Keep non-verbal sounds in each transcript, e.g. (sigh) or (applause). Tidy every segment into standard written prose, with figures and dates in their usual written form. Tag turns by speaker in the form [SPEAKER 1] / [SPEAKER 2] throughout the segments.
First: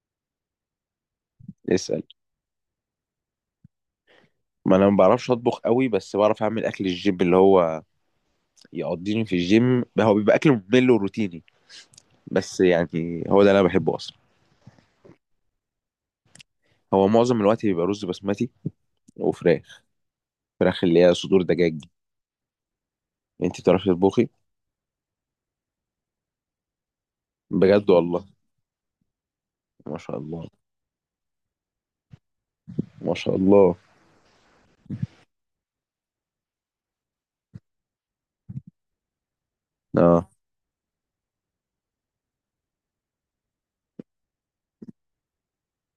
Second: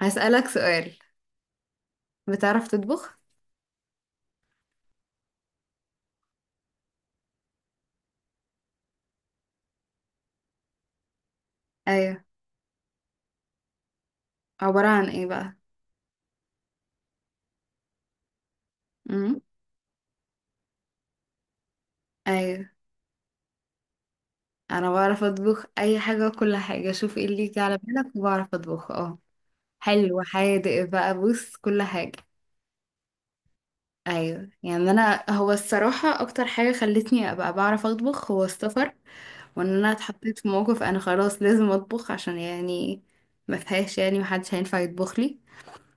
[SPEAKER 1] هسألك سؤال.
[SPEAKER 2] اسأل.
[SPEAKER 1] بتعرف تطبخ؟
[SPEAKER 2] ما انا ما بعرفش اطبخ قوي، بس بعرف اعمل اكل الجيم اللي هو يقضيني في الجيم. هو بيبقى اكل ممل وروتيني.
[SPEAKER 1] ايوه.
[SPEAKER 2] بس يعني، هو ده اللي انا بحبه اصلا.
[SPEAKER 1] عبارة عن ايه بقى؟
[SPEAKER 2] هو معظم الوقت بيبقى رز بسمتي
[SPEAKER 1] امم.
[SPEAKER 2] وفراخ. فراخ اللي هي صدور دجاج دي.
[SPEAKER 1] ايوه،
[SPEAKER 2] انت بتعرفي تطبخي؟
[SPEAKER 1] انا بعرف اطبخ اي حاجة وكل حاجة، شوف ايه اللي يجي على
[SPEAKER 2] بجد
[SPEAKER 1] بالك
[SPEAKER 2] والله؟
[SPEAKER 1] وبعرف اطبخه. اه
[SPEAKER 2] ما شاء
[SPEAKER 1] حلو،
[SPEAKER 2] الله،
[SPEAKER 1] حادق بقى، بص كل حاجة.
[SPEAKER 2] ما شاء الله.
[SPEAKER 1] ايوه انا هو الصراحة اكتر حاجة خلتني ابقى بعرف اطبخ هو السفر، وان انا
[SPEAKER 2] اه،
[SPEAKER 1] اتحطيت في موقف انا خلاص لازم اطبخ، عشان ما فيهاش، يعني محدش هينفع يطبخ لي.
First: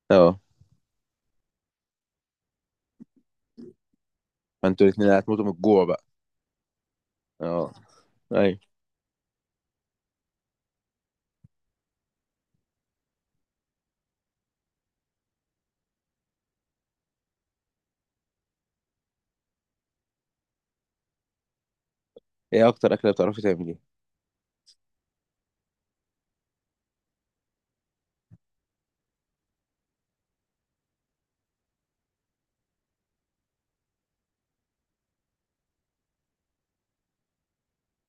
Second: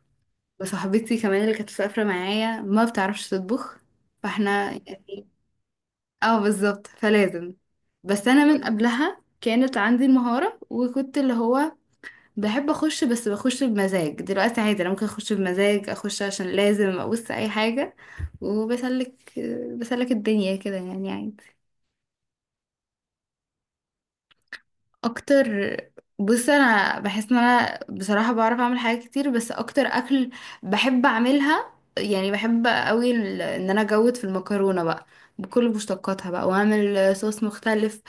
[SPEAKER 2] اه.
[SPEAKER 1] وصاحبتي كمان اللي كانت مسافرة معايا ما بتعرفش تطبخ، فاحنا
[SPEAKER 2] انتوا الاتنين
[SPEAKER 1] يعني.
[SPEAKER 2] هتموتوا من الجوع بقى.
[SPEAKER 1] اه بالظبط، فلازم.
[SPEAKER 2] اه.
[SPEAKER 1] بس انا
[SPEAKER 2] ايوه.
[SPEAKER 1] من قبلها كانت عندي المهارة وكنت اللي هو بحب اخش، بس بخش بمزاج. دلوقتي عادي انا ممكن اخش بمزاج، اخش عشان لازم ابص اي حاجة وبسلك، بسلك الدنيا كده، يعني عادي.
[SPEAKER 2] ايه اكتر اكله بتعرفي تعمليها؟
[SPEAKER 1] اكتر، بص انا بحس ان انا بصراحة بعرف اعمل حاجات كتير، بس اكتر اكل بحب اعملها يعني بحب قوي ان انا اجود في المكرونة بقى، بكل مشتقاتها بقى، واعمل صوص مختلف،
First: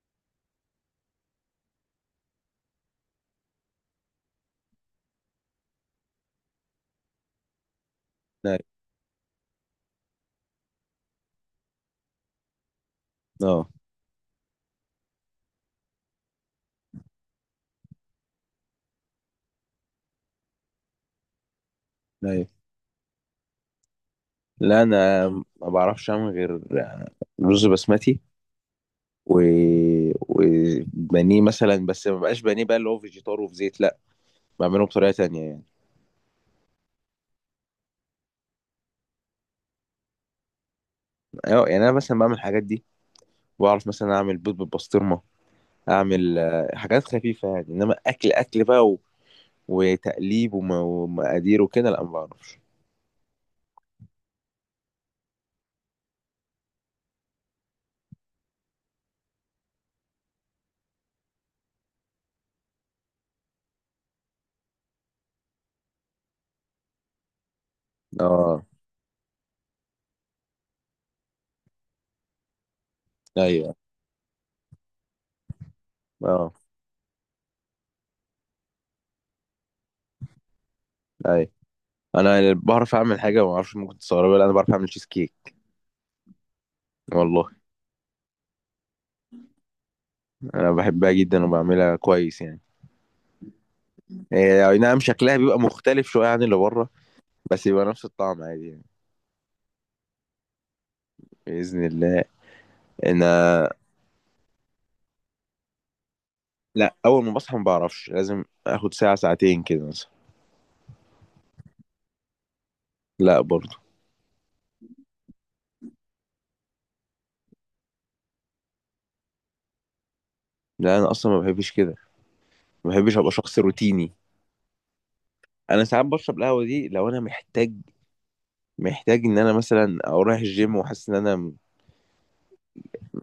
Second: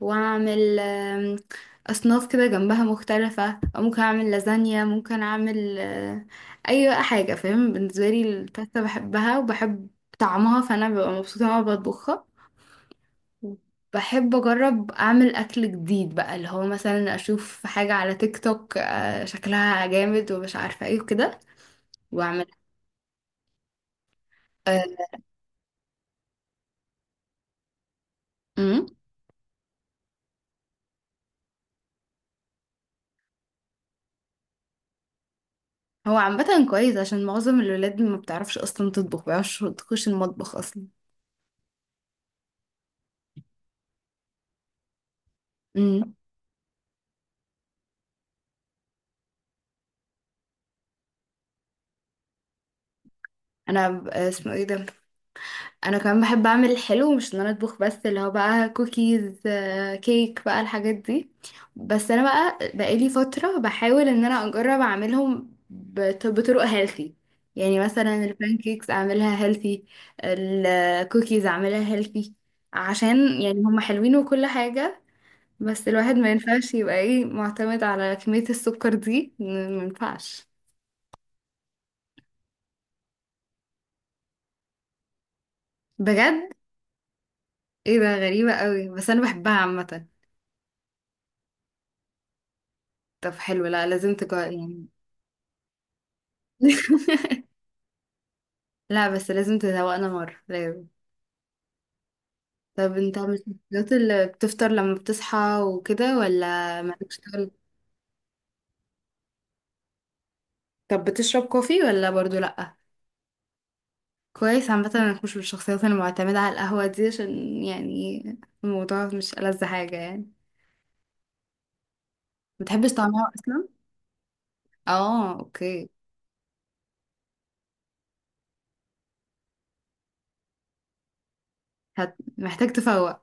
[SPEAKER 1] واعمل اصناف كده جنبها مختلفة، او ممكن اعمل لازانيا، ممكن اعمل اي بقى حاجة فاهم. بالنسبة لي
[SPEAKER 2] لا.
[SPEAKER 1] الباستا بحبها وبحب طعمها، فانا ببقى مبسوطة وانا بطبخها.
[SPEAKER 2] اه.
[SPEAKER 1] بحب اجرب اعمل اكل جديد بقى، اللي هو مثلا اشوف حاجة على تيك توك شكلها جامد ومش عارفة ايه وكده واعمل
[SPEAKER 2] ايوه.
[SPEAKER 1] آه،
[SPEAKER 2] لا انا ما بعرفش اعمل غير رز بسمتي
[SPEAKER 1] أمم.
[SPEAKER 2] و... وبانيه مثلا، بس ما بقاش بانيه بقى اللي هو فيجيتار وفي زيت، لا، بعمله بطريقه تانية يعني.
[SPEAKER 1] هو عامة كويس عشان معظم الولاد ما بتعرفش اصلا تطبخ، ما بيعرفش تخش المطبخ اصلا.
[SPEAKER 2] أيوة، يعني انا مثلا بعمل الحاجات دي. بعرف مثلا اعمل بيض بالبسطرمه.
[SPEAKER 1] امم.
[SPEAKER 2] اعمل حاجات خفيفه يعني، انما اكل اكل بقى وتقليب ومقادير وكده، لا ما بعرفش.
[SPEAKER 1] انا اسمه ايه ده، انا كمان بحب اعمل الحلو، مش ان انا اطبخ بس، اللي هو بقى كوكيز، كيك بقى الحاجات دي. بس انا بقى بقالي فترة بحاول ان انا اجرب اعملهم بطرق هيلثي. يعني مثلا
[SPEAKER 2] اه،
[SPEAKER 1] البانكيكس اعملها هيلثي، الكوكيز اعملها هيلثي، عشان يعني
[SPEAKER 2] ايوه.
[SPEAKER 1] هما حلوين وكل حاجة. بس الواحد ما
[SPEAKER 2] اه،
[SPEAKER 1] ينفعش يبقى ايه، معتمد على كمية السكر دي، ما ينفعش.
[SPEAKER 2] ايوه. انا بعرف اعمل حاجه ما اعرفش ممكن تستغربها. لا، انا بعرف اعمل تشيز كيك.
[SPEAKER 1] بجد؟
[SPEAKER 2] والله.
[SPEAKER 1] ايه ده غريبة قوي، بس انا بحبها عامة.
[SPEAKER 2] انا بحبها جدا وبعملها كويس يعني.
[SPEAKER 1] طب حلو، لا لازم تجرب
[SPEAKER 2] إيه، اي
[SPEAKER 1] يعني.
[SPEAKER 2] نعم، شكلها بيبقى مختلف شويه عن اللي بره،
[SPEAKER 1] (laughs)
[SPEAKER 2] بس يبقى نفس الطعم عادي يعني.
[SPEAKER 1] لا بس لازم تذوقنا مرة، لازم.
[SPEAKER 2] بإذن الله.
[SPEAKER 1] طب انت مش من
[SPEAKER 2] أنا،
[SPEAKER 1] الشخصيات اللي بتفطر لما بتصحى وكده، ولا
[SPEAKER 2] لا،
[SPEAKER 1] مالكش
[SPEAKER 2] أول ما
[SPEAKER 1] تقول؟
[SPEAKER 2] بصحى ما بعرفش، لازم آخد ساعة ساعتين كده مثلا.
[SPEAKER 1] طب بتشرب كوفي ولا برضو لأ؟
[SPEAKER 2] لا برضه.
[SPEAKER 1] كويس، عامة انك مش من الشخصيات المعتمدة على القهوة دي، عشان يعني الموضوع مش ألذ حاجة يعني.
[SPEAKER 2] لا أنا أصلا ما بحبش كده.
[SPEAKER 1] متحبش
[SPEAKER 2] ما بحبش
[SPEAKER 1] طعمها
[SPEAKER 2] أبقى شخص
[SPEAKER 1] أصلا؟
[SPEAKER 2] روتيني.
[SPEAKER 1] اه
[SPEAKER 2] أنا
[SPEAKER 1] اوكي.
[SPEAKER 2] ساعات بشرب القهوة دي لو أنا محتاج إن أنا مثلا أو رايح الجيم وحاسس إن أنا
[SPEAKER 1] محتاج تفوق.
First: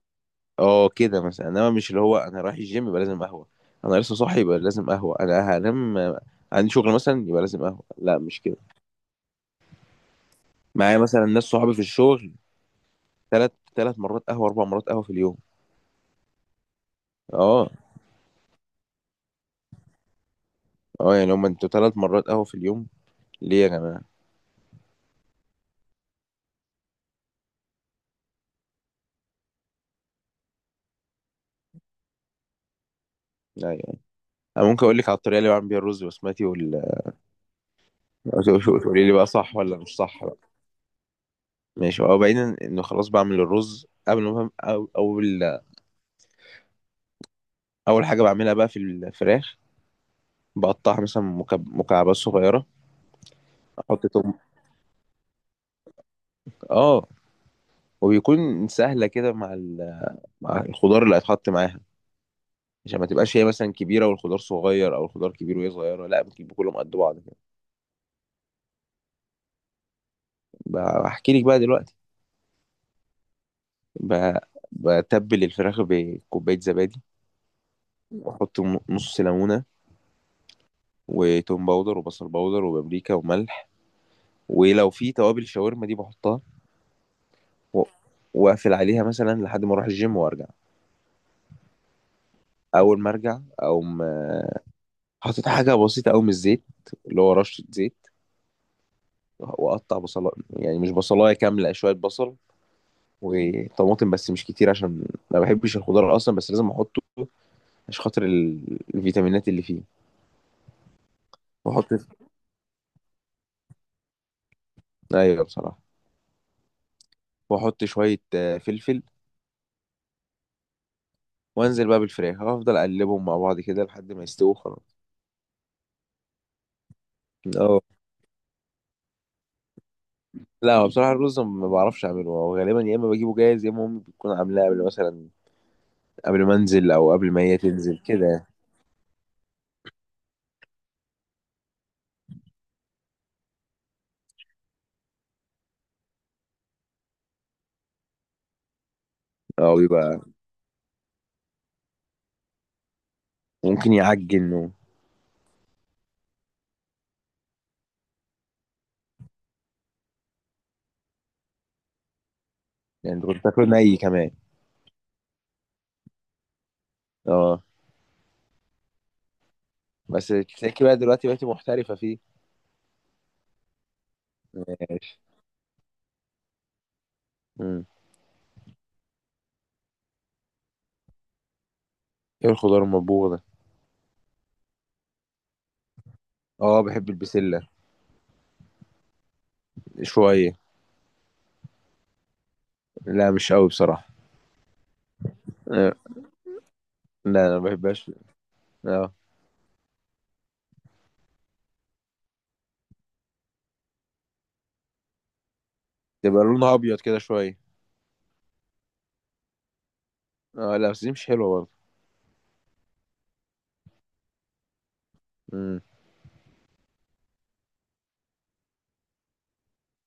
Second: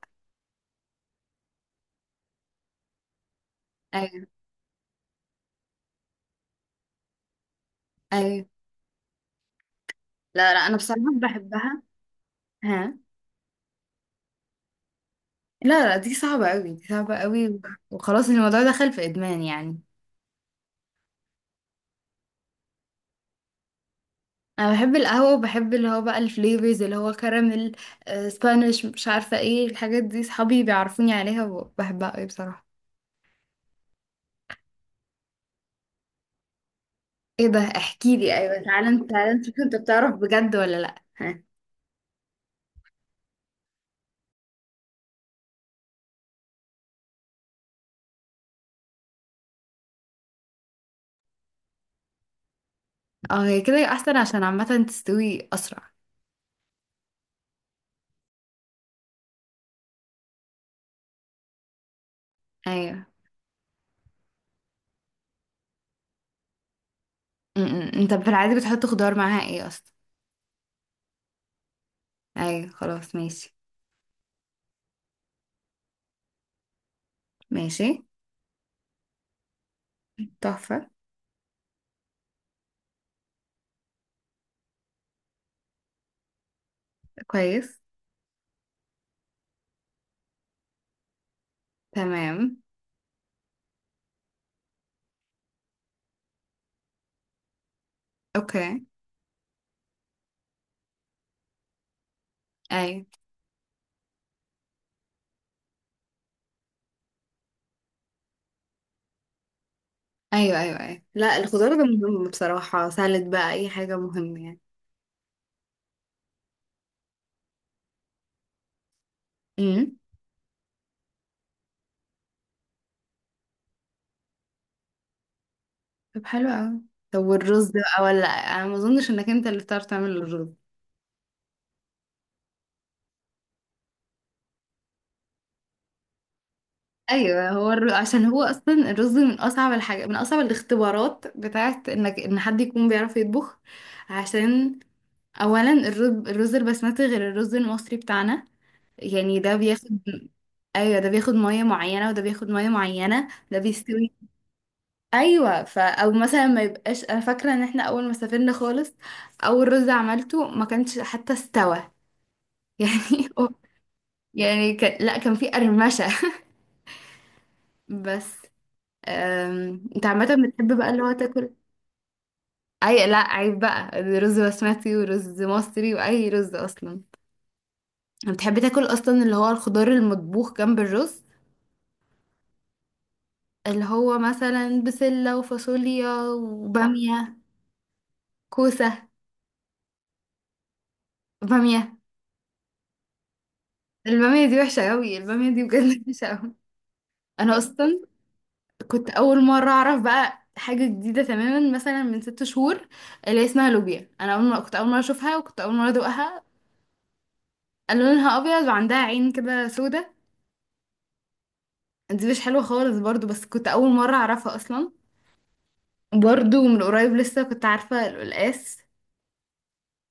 [SPEAKER 2] أه كده مثلا، إنما مش اللي هو أنا رايح الجيم يبقى لازم قهوة. أنا لسه
[SPEAKER 1] ايوه،
[SPEAKER 2] صاحي يبقى لازم قهوة. أنا هنام عندي شغل مثلا يبقى لازم قهوة، لا مش
[SPEAKER 1] ايوه.
[SPEAKER 2] كده.
[SPEAKER 1] لا لا، انا
[SPEAKER 2] معايا
[SPEAKER 1] بصراحة
[SPEAKER 2] مثلا ناس صحابي في
[SPEAKER 1] بحبها.
[SPEAKER 2] الشغل،
[SPEAKER 1] ها؟
[SPEAKER 2] تلات مرات قهوة، أربع مرات قهوة في اليوم.
[SPEAKER 1] لا لا، دي صعبة قوي، دي صعبة قوي.
[SPEAKER 2] أه.
[SPEAKER 1] وخلاص الموضوع دخل في إدمان يعني.
[SPEAKER 2] أه، يعني هما أنتوا تلات مرات قهوة في اليوم ليه يا جماعة؟
[SPEAKER 1] انا بحب القهوه، وبحب اللي هو بقى الفليفرز، اللي هو كراميل، سبانيش، مش عارفه ايه الحاجات دي، صحابي بيعرفوني عليها وبحبها قوي بصراحه.
[SPEAKER 2] لا يعني، أنا ممكن أقول لك على الطريقة اللي بعمل بيها الرز بسمتي
[SPEAKER 1] ايه ده، احكي لي، ايوه تعالى
[SPEAKER 2] تقولي
[SPEAKER 1] انت،
[SPEAKER 2] لي بقى
[SPEAKER 1] تعالى انت شوف،
[SPEAKER 2] صح
[SPEAKER 1] انت
[SPEAKER 2] ولا مش
[SPEAKER 1] بتعرف
[SPEAKER 2] صح بقى.
[SPEAKER 1] بجد ولا لا؟ ها.
[SPEAKER 2] ماشي. هو بعيدا إنه خلاص بعمل الرز قبل ما أول حاجة بعملها بقى في الفراخ. بقطعها مثلا مكعبات صغيرة.
[SPEAKER 1] اه هي كده
[SPEAKER 2] أحط
[SPEAKER 1] احسن،
[SPEAKER 2] توم،
[SPEAKER 1] عشان عامه تستوي اسرع.
[SPEAKER 2] آه وبيكون سهلة كده مع مع الخضار اللي هيتحط معاها. عشان
[SPEAKER 1] ايوه،
[SPEAKER 2] ما تبقاش هي مثلا كبيرة والخضار صغير أو الخضار كبير وهي صغيرة، لا، بتبقى كلهم قد بعض كده.
[SPEAKER 1] م- م. انت في العادي بتحط خضار معاها ايه اصلا؟
[SPEAKER 2] بحكي لك بقى دلوقتي.
[SPEAKER 1] ايوه خلاص ماشي.
[SPEAKER 2] ب- بتبل الفراخ بكوباية زبادي.
[SPEAKER 1] ماشي.
[SPEAKER 2] واحط نص ليمونه،
[SPEAKER 1] تحفه.
[SPEAKER 2] وتوم باودر وبصل باودر وبابريكا وملح، ولو في توابل الشاورما دي بحطها.
[SPEAKER 1] كويس.
[SPEAKER 2] و- واقفل عليها مثلا لحد ما اروح الجيم وارجع.
[SPEAKER 1] تمام.
[SPEAKER 2] اول ما ارجع اقوم، حاطط حاجه بسيطه قوي من الزيت، اللي هو رشه زيت،
[SPEAKER 1] اوكي.
[SPEAKER 2] واقطع بصلايه، يعني مش بصلايه كامله، شويه بصل
[SPEAKER 1] ايوه
[SPEAKER 2] وطماطم، بس مش كتير عشان ما بحبش الخضار اصلا، بس لازم احطه عشان خاطر الفيتامينات اللي فيه.
[SPEAKER 1] ايوه ايوه. ايوه لا الخضار ده
[SPEAKER 2] واحط،
[SPEAKER 1] مهم بصراحه، سالد بقى اي حاجه مهمه
[SPEAKER 2] ايوه بصراحه، واحط شويه فلفل،
[SPEAKER 1] يعني.
[SPEAKER 2] وانزل بقى بالفراخ. هفضل اقلبهم مع بعض كده لحد ما يستووا خلاص.
[SPEAKER 1] طب حلو قوي. طب والرز ده
[SPEAKER 2] اه.
[SPEAKER 1] بقى؟ ولا انا ما اظنش انك انت اللي بتعرف تعمل الرز.
[SPEAKER 2] لا، هو بصراحه الرز ما بعرفش اعمله. هو غالبا يا اما بجيبه جاهز، يا اما امي بتكون عاملاه قبل مثلا، قبل ما انزل او قبل ما
[SPEAKER 1] ايوه.
[SPEAKER 2] هي تنزل
[SPEAKER 1] عشان
[SPEAKER 2] كده
[SPEAKER 1] هو
[SPEAKER 2] يعني.
[SPEAKER 1] اصلا الرز من اصعب الحاجه، من اصعب الاختبارات بتاعت انك ان حد يكون بيعرف يطبخ، عشان اولا الرز، الرز البسمتي غير الرز المصري بتاعنا، يعني ده
[SPEAKER 2] اه
[SPEAKER 1] بياخد.
[SPEAKER 2] بيبقى،
[SPEAKER 1] ايوه، ده بياخد ميه معينه، وده بياخد ميه معينه، ده
[SPEAKER 2] ممكن
[SPEAKER 1] بيستوي.
[SPEAKER 2] يعجن
[SPEAKER 1] ايوه، فا او مثلا ما يبقاش، انا فاكره ان احنا اول ما سافرنا خالص، اول رز عملته ما كانش حتى استوى. (laughs)
[SPEAKER 2] يعني
[SPEAKER 1] يعني.
[SPEAKER 2] انت كنت تاكله ني كمان؟
[SPEAKER 1] يعني كان، لا كان في قرمشة. (laughs)
[SPEAKER 2] اه.
[SPEAKER 1] بس، انت
[SPEAKER 2] بس
[SPEAKER 1] عامة بتحب
[SPEAKER 2] تلاقيكي
[SPEAKER 1] بقى
[SPEAKER 2] بقى
[SPEAKER 1] اللي هو
[SPEAKER 2] دلوقتي
[SPEAKER 1] تاكل؟
[SPEAKER 2] بقيتي محترفه فيه.
[SPEAKER 1] اي لا عيب بقى، رز بسمتي
[SPEAKER 2] ماشي.
[SPEAKER 1] ورز مصري واي رز اصلا.
[SPEAKER 2] امم
[SPEAKER 1] بتحب تاكل اصلا اللي هو الخضار المطبوخ جنب الرز؟
[SPEAKER 2] ايه الخضار المطبوخ ده؟
[SPEAKER 1] اللي هو مثلا بسلة وفاصوليا
[SPEAKER 2] اه، بحب
[SPEAKER 1] وبامية،
[SPEAKER 2] البسله،
[SPEAKER 1] كوسة،
[SPEAKER 2] شويه.
[SPEAKER 1] بامية؟
[SPEAKER 2] لا مش قوي بصراحه.
[SPEAKER 1] البامية دي وحشة قوي، البامية دي
[SPEAKER 2] آه.
[SPEAKER 1] بجد (laughs) وحشة قوي.
[SPEAKER 2] لا
[SPEAKER 1] انا
[SPEAKER 2] انا ما
[SPEAKER 1] اصلا
[SPEAKER 2] بحبهاش.
[SPEAKER 1] كنت
[SPEAKER 2] اه.
[SPEAKER 1] اول مره اعرف بقى حاجه جديده تماما مثلا من 6 شهور، اللي هي اسمها لوبيا، انا اول مره كنت اول مره اشوفها وكنت اول مره ادوقها.
[SPEAKER 2] تبقى لونها ابيض كده شويه؟
[SPEAKER 1] لونها ابيض وعندها عين كده سودا.
[SPEAKER 2] اه، لا بس دي مش حلوه برضه.
[SPEAKER 1] دي مش حلوه خالص برضو، بس كنت اول مره اعرفها اصلا.
[SPEAKER 2] مم.
[SPEAKER 1] برضو من قريب لسه كنت عارفه القلقاس.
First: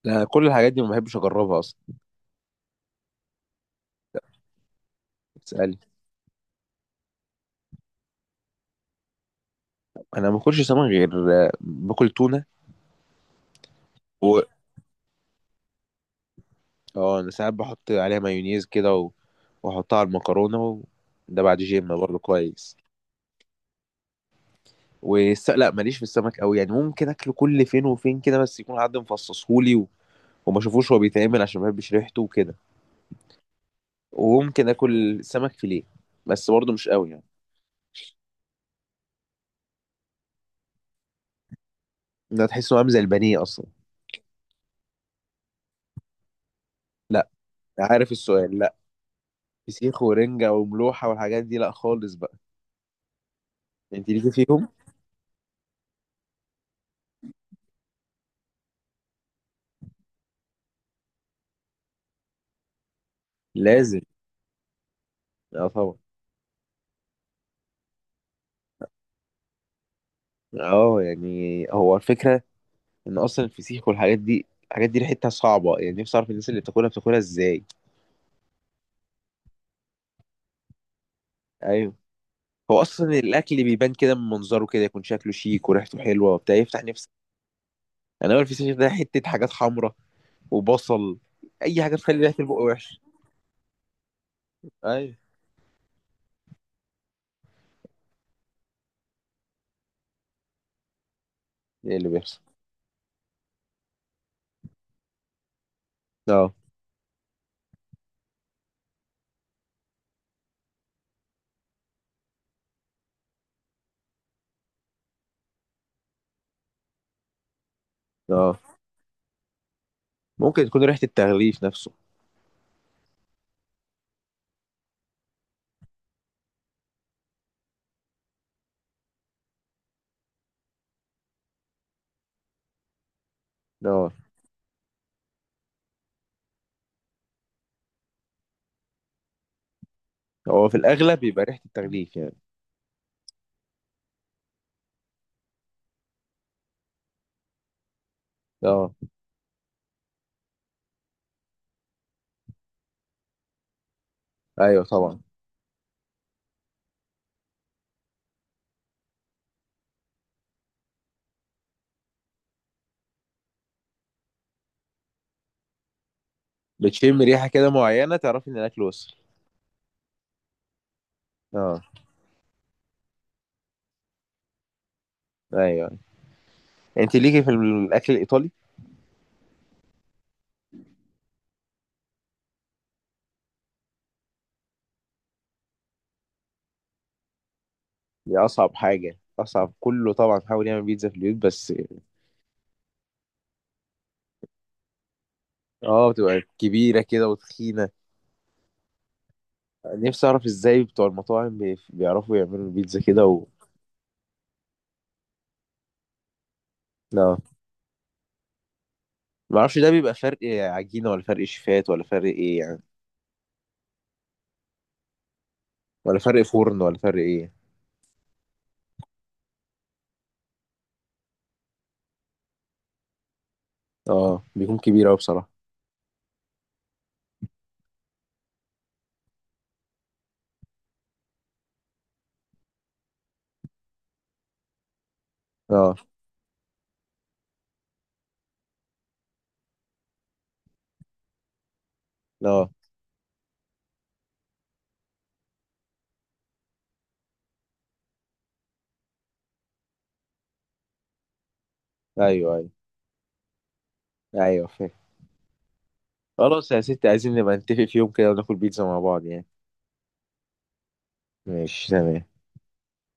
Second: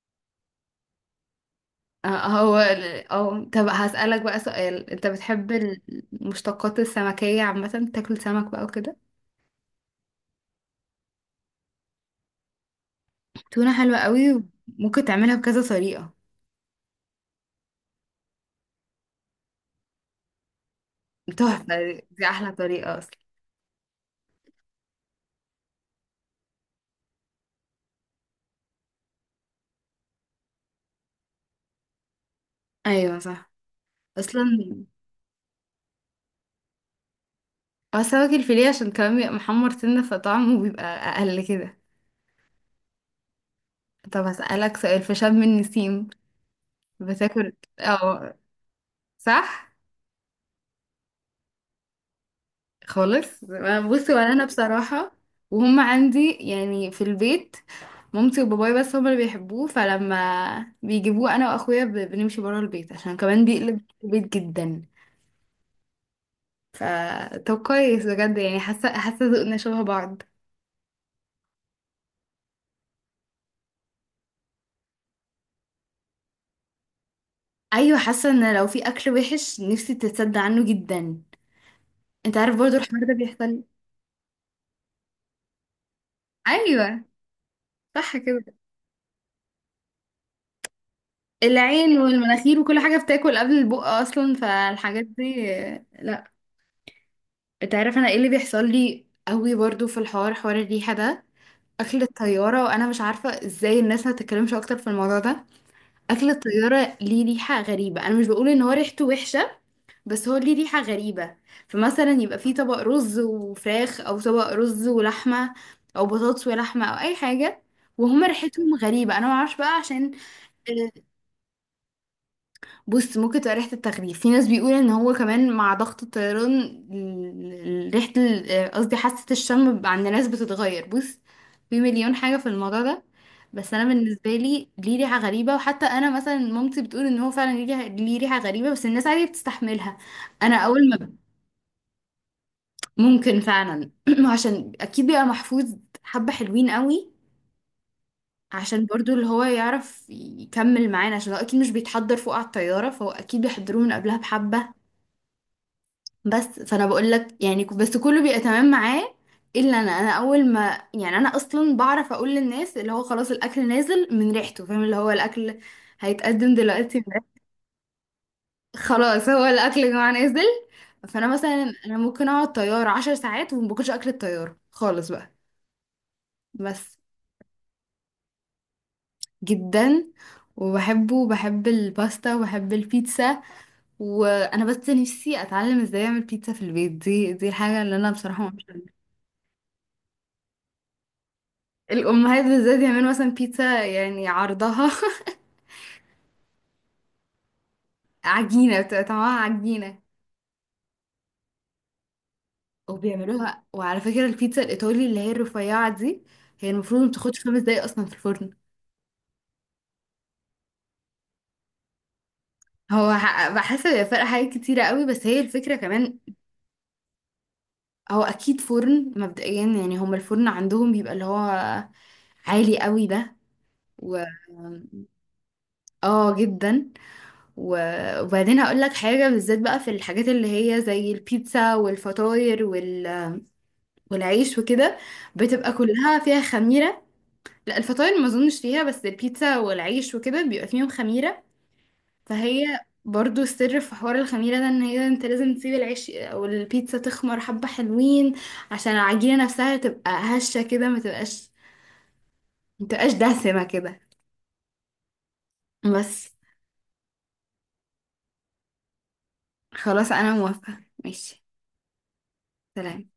[SPEAKER 2] لا، كل الحاجات دي ما بحبش اجربها اصلا.
[SPEAKER 1] هو ال- اه طب هسألك بقى سؤال، انت بتحب
[SPEAKER 2] بتسألي؟
[SPEAKER 1] المشتقات السمكية عامة، تاكل سمك بقى وكده؟
[SPEAKER 2] انا ما باكلش سمك غير باكل تونه.
[SPEAKER 1] تونة حلوة
[SPEAKER 2] و
[SPEAKER 1] قوي، ممكن تعملها بكذا طريقة.
[SPEAKER 2] اه، انا ساعات بحط عليها مايونيز كده واحطها على المكرونه ده بعد جيم
[SPEAKER 1] تحفة،
[SPEAKER 2] برضه
[SPEAKER 1] دي احلى
[SPEAKER 2] كويس.
[SPEAKER 1] طريقة اصلا.
[SPEAKER 2] لا، ماليش في السمك قوي يعني. ممكن اكله كل فين وفين كده، بس يكون حد مفصصهولي وما اشوفوش هو بيتعمل عشان ما بحبش ريحته وكده.
[SPEAKER 1] ايوه صح. اصلا
[SPEAKER 2] وممكن اكل سمك فيليه، بس برضه مش قوي يعني.
[SPEAKER 1] هو السمك الفيليه عشان كمان بيبقى محمر سنة، فطعمه بيبقى اقل كده.
[SPEAKER 2] ده تحسه عامل زي البانيه اصلا.
[SPEAKER 1] طب هسألك سؤال، في شم النسيم
[SPEAKER 2] لا.
[SPEAKER 1] بتاكل؟
[SPEAKER 2] عارف
[SPEAKER 1] اه
[SPEAKER 2] السؤال، لا.
[SPEAKER 1] صح.
[SPEAKER 2] فسيخ ورنجة وملوحة والحاجات دي، لا خالص بقى.
[SPEAKER 1] خالص،
[SPEAKER 2] انت
[SPEAKER 1] بصي، ولا
[SPEAKER 2] ليكي
[SPEAKER 1] انا
[SPEAKER 2] فيهم؟
[SPEAKER 1] بصراحة، وهم عندي يعني في البيت مامتي وباباي بس هم اللي بيحبوه، فلما بيجيبوه انا واخويا بنمشي برا البيت، عشان كمان بيقلب
[SPEAKER 2] لازم.
[SPEAKER 1] البيت جدا.
[SPEAKER 2] اه طبعا.
[SPEAKER 1] ف، طب كويس بجد يعني، حاسه حاسه ذوقنا شبه بعض.
[SPEAKER 2] اه يعني هو الفكره ان اصلا الفسيخ والحاجات دي، الحاجات دي ريحتها صعبه. يعني نفسي اعرف الناس اللي بتاكلها بتاكلها ازاي.
[SPEAKER 1] ايوه، حاسه ان لو في اكل وحش نفسي تتصدى عنه جدا.
[SPEAKER 2] ايوه.
[SPEAKER 1] انت عارف برضو
[SPEAKER 2] هو
[SPEAKER 1] الحوار ده
[SPEAKER 2] اصلا الاكل
[SPEAKER 1] بيحصل.
[SPEAKER 2] بيبان كده من منظره، كده يكون شكله شيك وريحته حلوه وبتاع، يفتح
[SPEAKER 1] ايوه
[SPEAKER 2] نفسك.
[SPEAKER 1] صح
[SPEAKER 2] انا هو
[SPEAKER 1] كده.
[SPEAKER 2] الفسيخ ده، حته حاجات حمراء وبصل، اي حاجه
[SPEAKER 1] العين
[SPEAKER 2] تخلي ريحه البق
[SPEAKER 1] والمناخير وكل حاجه
[SPEAKER 2] وحشه.
[SPEAKER 1] بتاكل قبل البق اصلا، فالحاجات
[SPEAKER 2] ايوه.
[SPEAKER 1] دي لا. انت عارف انا ايه اللي بيحصل لي قوي برضو في الحوار، حوار الريحه ده؟
[SPEAKER 2] ايه
[SPEAKER 1] اكل
[SPEAKER 2] اللي بيحصل؟
[SPEAKER 1] الطياره، وانا مش عارفه ازاي الناس ما تتكلمش اكتر في الموضوع ده. اكل
[SPEAKER 2] اه.
[SPEAKER 1] الطياره ليه ريحه غريبه، انا مش بقول ان هو ريحته وحشه، بس هو ليه ريحه غريبه. فمثلا يبقى فيه طبق رز وفراخ، او طبق رز ولحمه، او بطاطس ولحمه، او اي حاجه، وهما
[SPEAKER 2] اه،
[SPEAKER 1] ريحتهم غريبه. انا ما اعرفش بقى عشان.
[SPEAKER 2] ممكن تكون ريحه التغليف نفسه.
[SPEAKER 1] بص ممكن تبقى ريحة التغليف، في ناس بيقول ان هو كمان مع ضغط الطيران ريحة قصدي حاسة الشم عند ناس بتتغير. بص في 1000000 حاجة في الموضوع ده، بس انا
[SPEAKER 2] اه،
[SPEAKER 1] بالنسبة لي ليه ريحة غريبة، وحتى انا مثلا مامتي بتقول ان هو فعلا ليه ريحة، ليه ريحة غريبة، بس الناس عادي بتستحملها. انا
[SPEAKER 2] هو في
[SPEAKER 1] اول ما ب-
[SPEAKER 2] الاغلب بيبقى ريحه التغليف يعني.
[SPEAKER 1] ممكن فعلا. (clears throat) عشان اكيد بيبقى محفوظ حبة حلوين قوي، عشان
[SPEAKER 2] اه،
[SPEAKER 1] برضو اللي هو يعرف يكمل معانا، عشان هو اكيد مش بيتحضر فوق على الطيارة، فهو اكيد بيحضروه من قبلها بحبة.
[SPEAKER 2] ايوه طبعا.
[SPEAKER 1] بس فانا بقول لك يعني بس كله بيبقى تمام معاه. الا انا، انا اول ما يعني، انا اصلا بعرف اقول للناس اللي هو خلاص الاكل نازل من ريحته، فاهم، اللي هو الاكل هيتقدم دلوقتي من
[SPEAKER 2] بتشم
[SPEAKER 1] ريحته.
[SPEAKER 2] ريحه كده معينه تعرفي ان
[SPEAKER 1] (laughs)
[SPEAKER 2] الاكل وصل؟
[SPEAKER 1] خلاص، هو الاكل يا جماعه نازل. فانا مثلا
[SPEAKER 2] اه.
[SPEAKER 1] انا ممكن اقعد طياره 10 ساعات وما باكلش اكل الطياره خالص بقى.
[SPEAKER 2] ايوه.
[SPEAKER 1] بس،
[SPEAKER 2] انت ليكي في الاكل الايطالي؟
[SPEAKER 1] جدا، وبحبه وبحب الباستا وبحب البيتزا، وانا بس نفسي اتعلم ازاي اعمل بيتزا في البيت، دي دي الحاجه اللي انا
[SPEAKER 2] دي
[SPEAKER 1] بصراحه.
[SPEAKER 2] اصعب حاجه، اصعب كله طبعا. حاول يعمل بيتزا في البيوت، بس
[SPEAKER 1] الأمهات بالذات يعملوا مثلا بيتزا يعني عرضها
[SPEAKER 2] اه بتبقى كبيره كده وتخينه.
[SPEAKER 1] (laughs) عجينة، بتبقى طعمها عجينة.
[SPEAKER 2] نفسي اعرف ازاي بتوع المطاعم بيعرفوا يعملوا البيتزا كده
[SPEAKER 1] وبيعملوها، وعلى فكرة البيتزا الإيطالي اللي هي الرفيعة دي، هي المفروض ما
[SPEAKER 2] لا.
[SPEAKER 1] بتاخدش 5 دقايق أصلا في الفرن.
[SPEAKER 2] ما اعرفش، ده بيبقى فرق عجينه ولا فرق شيفات ولا فرق ايه يعني؟
[SPEAKER 1] بحس هي فرق حاجات كتيرة قوي، بس هي الفكرة كمان.
[SPEAKER 2] ولا فرق فرن ولا فرق ايه؟
[SPEAKER 1] هو أكيد فرن مبدئيا، يعني هما الفرن عندهم بيبقى اللي هو عالي قوي ده. و،
[SPEAKER 2] اه، بيكون كبير قوي بصراحه.
[SPEAKER 1] اه جدا. وبعدين هقول لك حاجة بالذات بقى، في الحاجات اللي هي زي البيتزا والفطاير والعيش وكده، بتبقى
[SPEAKER 2] اه.
[SPEAKER 1] كلها فيها خميرة. لا الفطاير ما اظنش فيها، بس البيتزا والعيش وكده بيبقى فيهم خميرة. فهي،
[SPEAKER 2] اه،
[SPEAKER 1] برضو السر في حوار الخميرة ده، ان هي انت لازم تسيب العيش او البيتزا تخمر حبة حلوين، عشان العجينة نفسها تبقى هشة كده، ما تبقاش،
[SPEAKER 2] ايوه، ايوه،
[SPEAKER 1] ما تبقاش دسمة كده.
[SPEAKER 2] ايوه، فاهم.
[SPEAKER 1] بس،
[SPEAKER 2] خلاص يا ستي، عايزين نبقى نتفق في يوم كده وناكل بيتزا مع بعض يعني.
[SPEAKER 1] خلاص انا موافقة ماشي.
[SPEAKER 2] ماشي تمام.
[SPEAKER 1] سلام.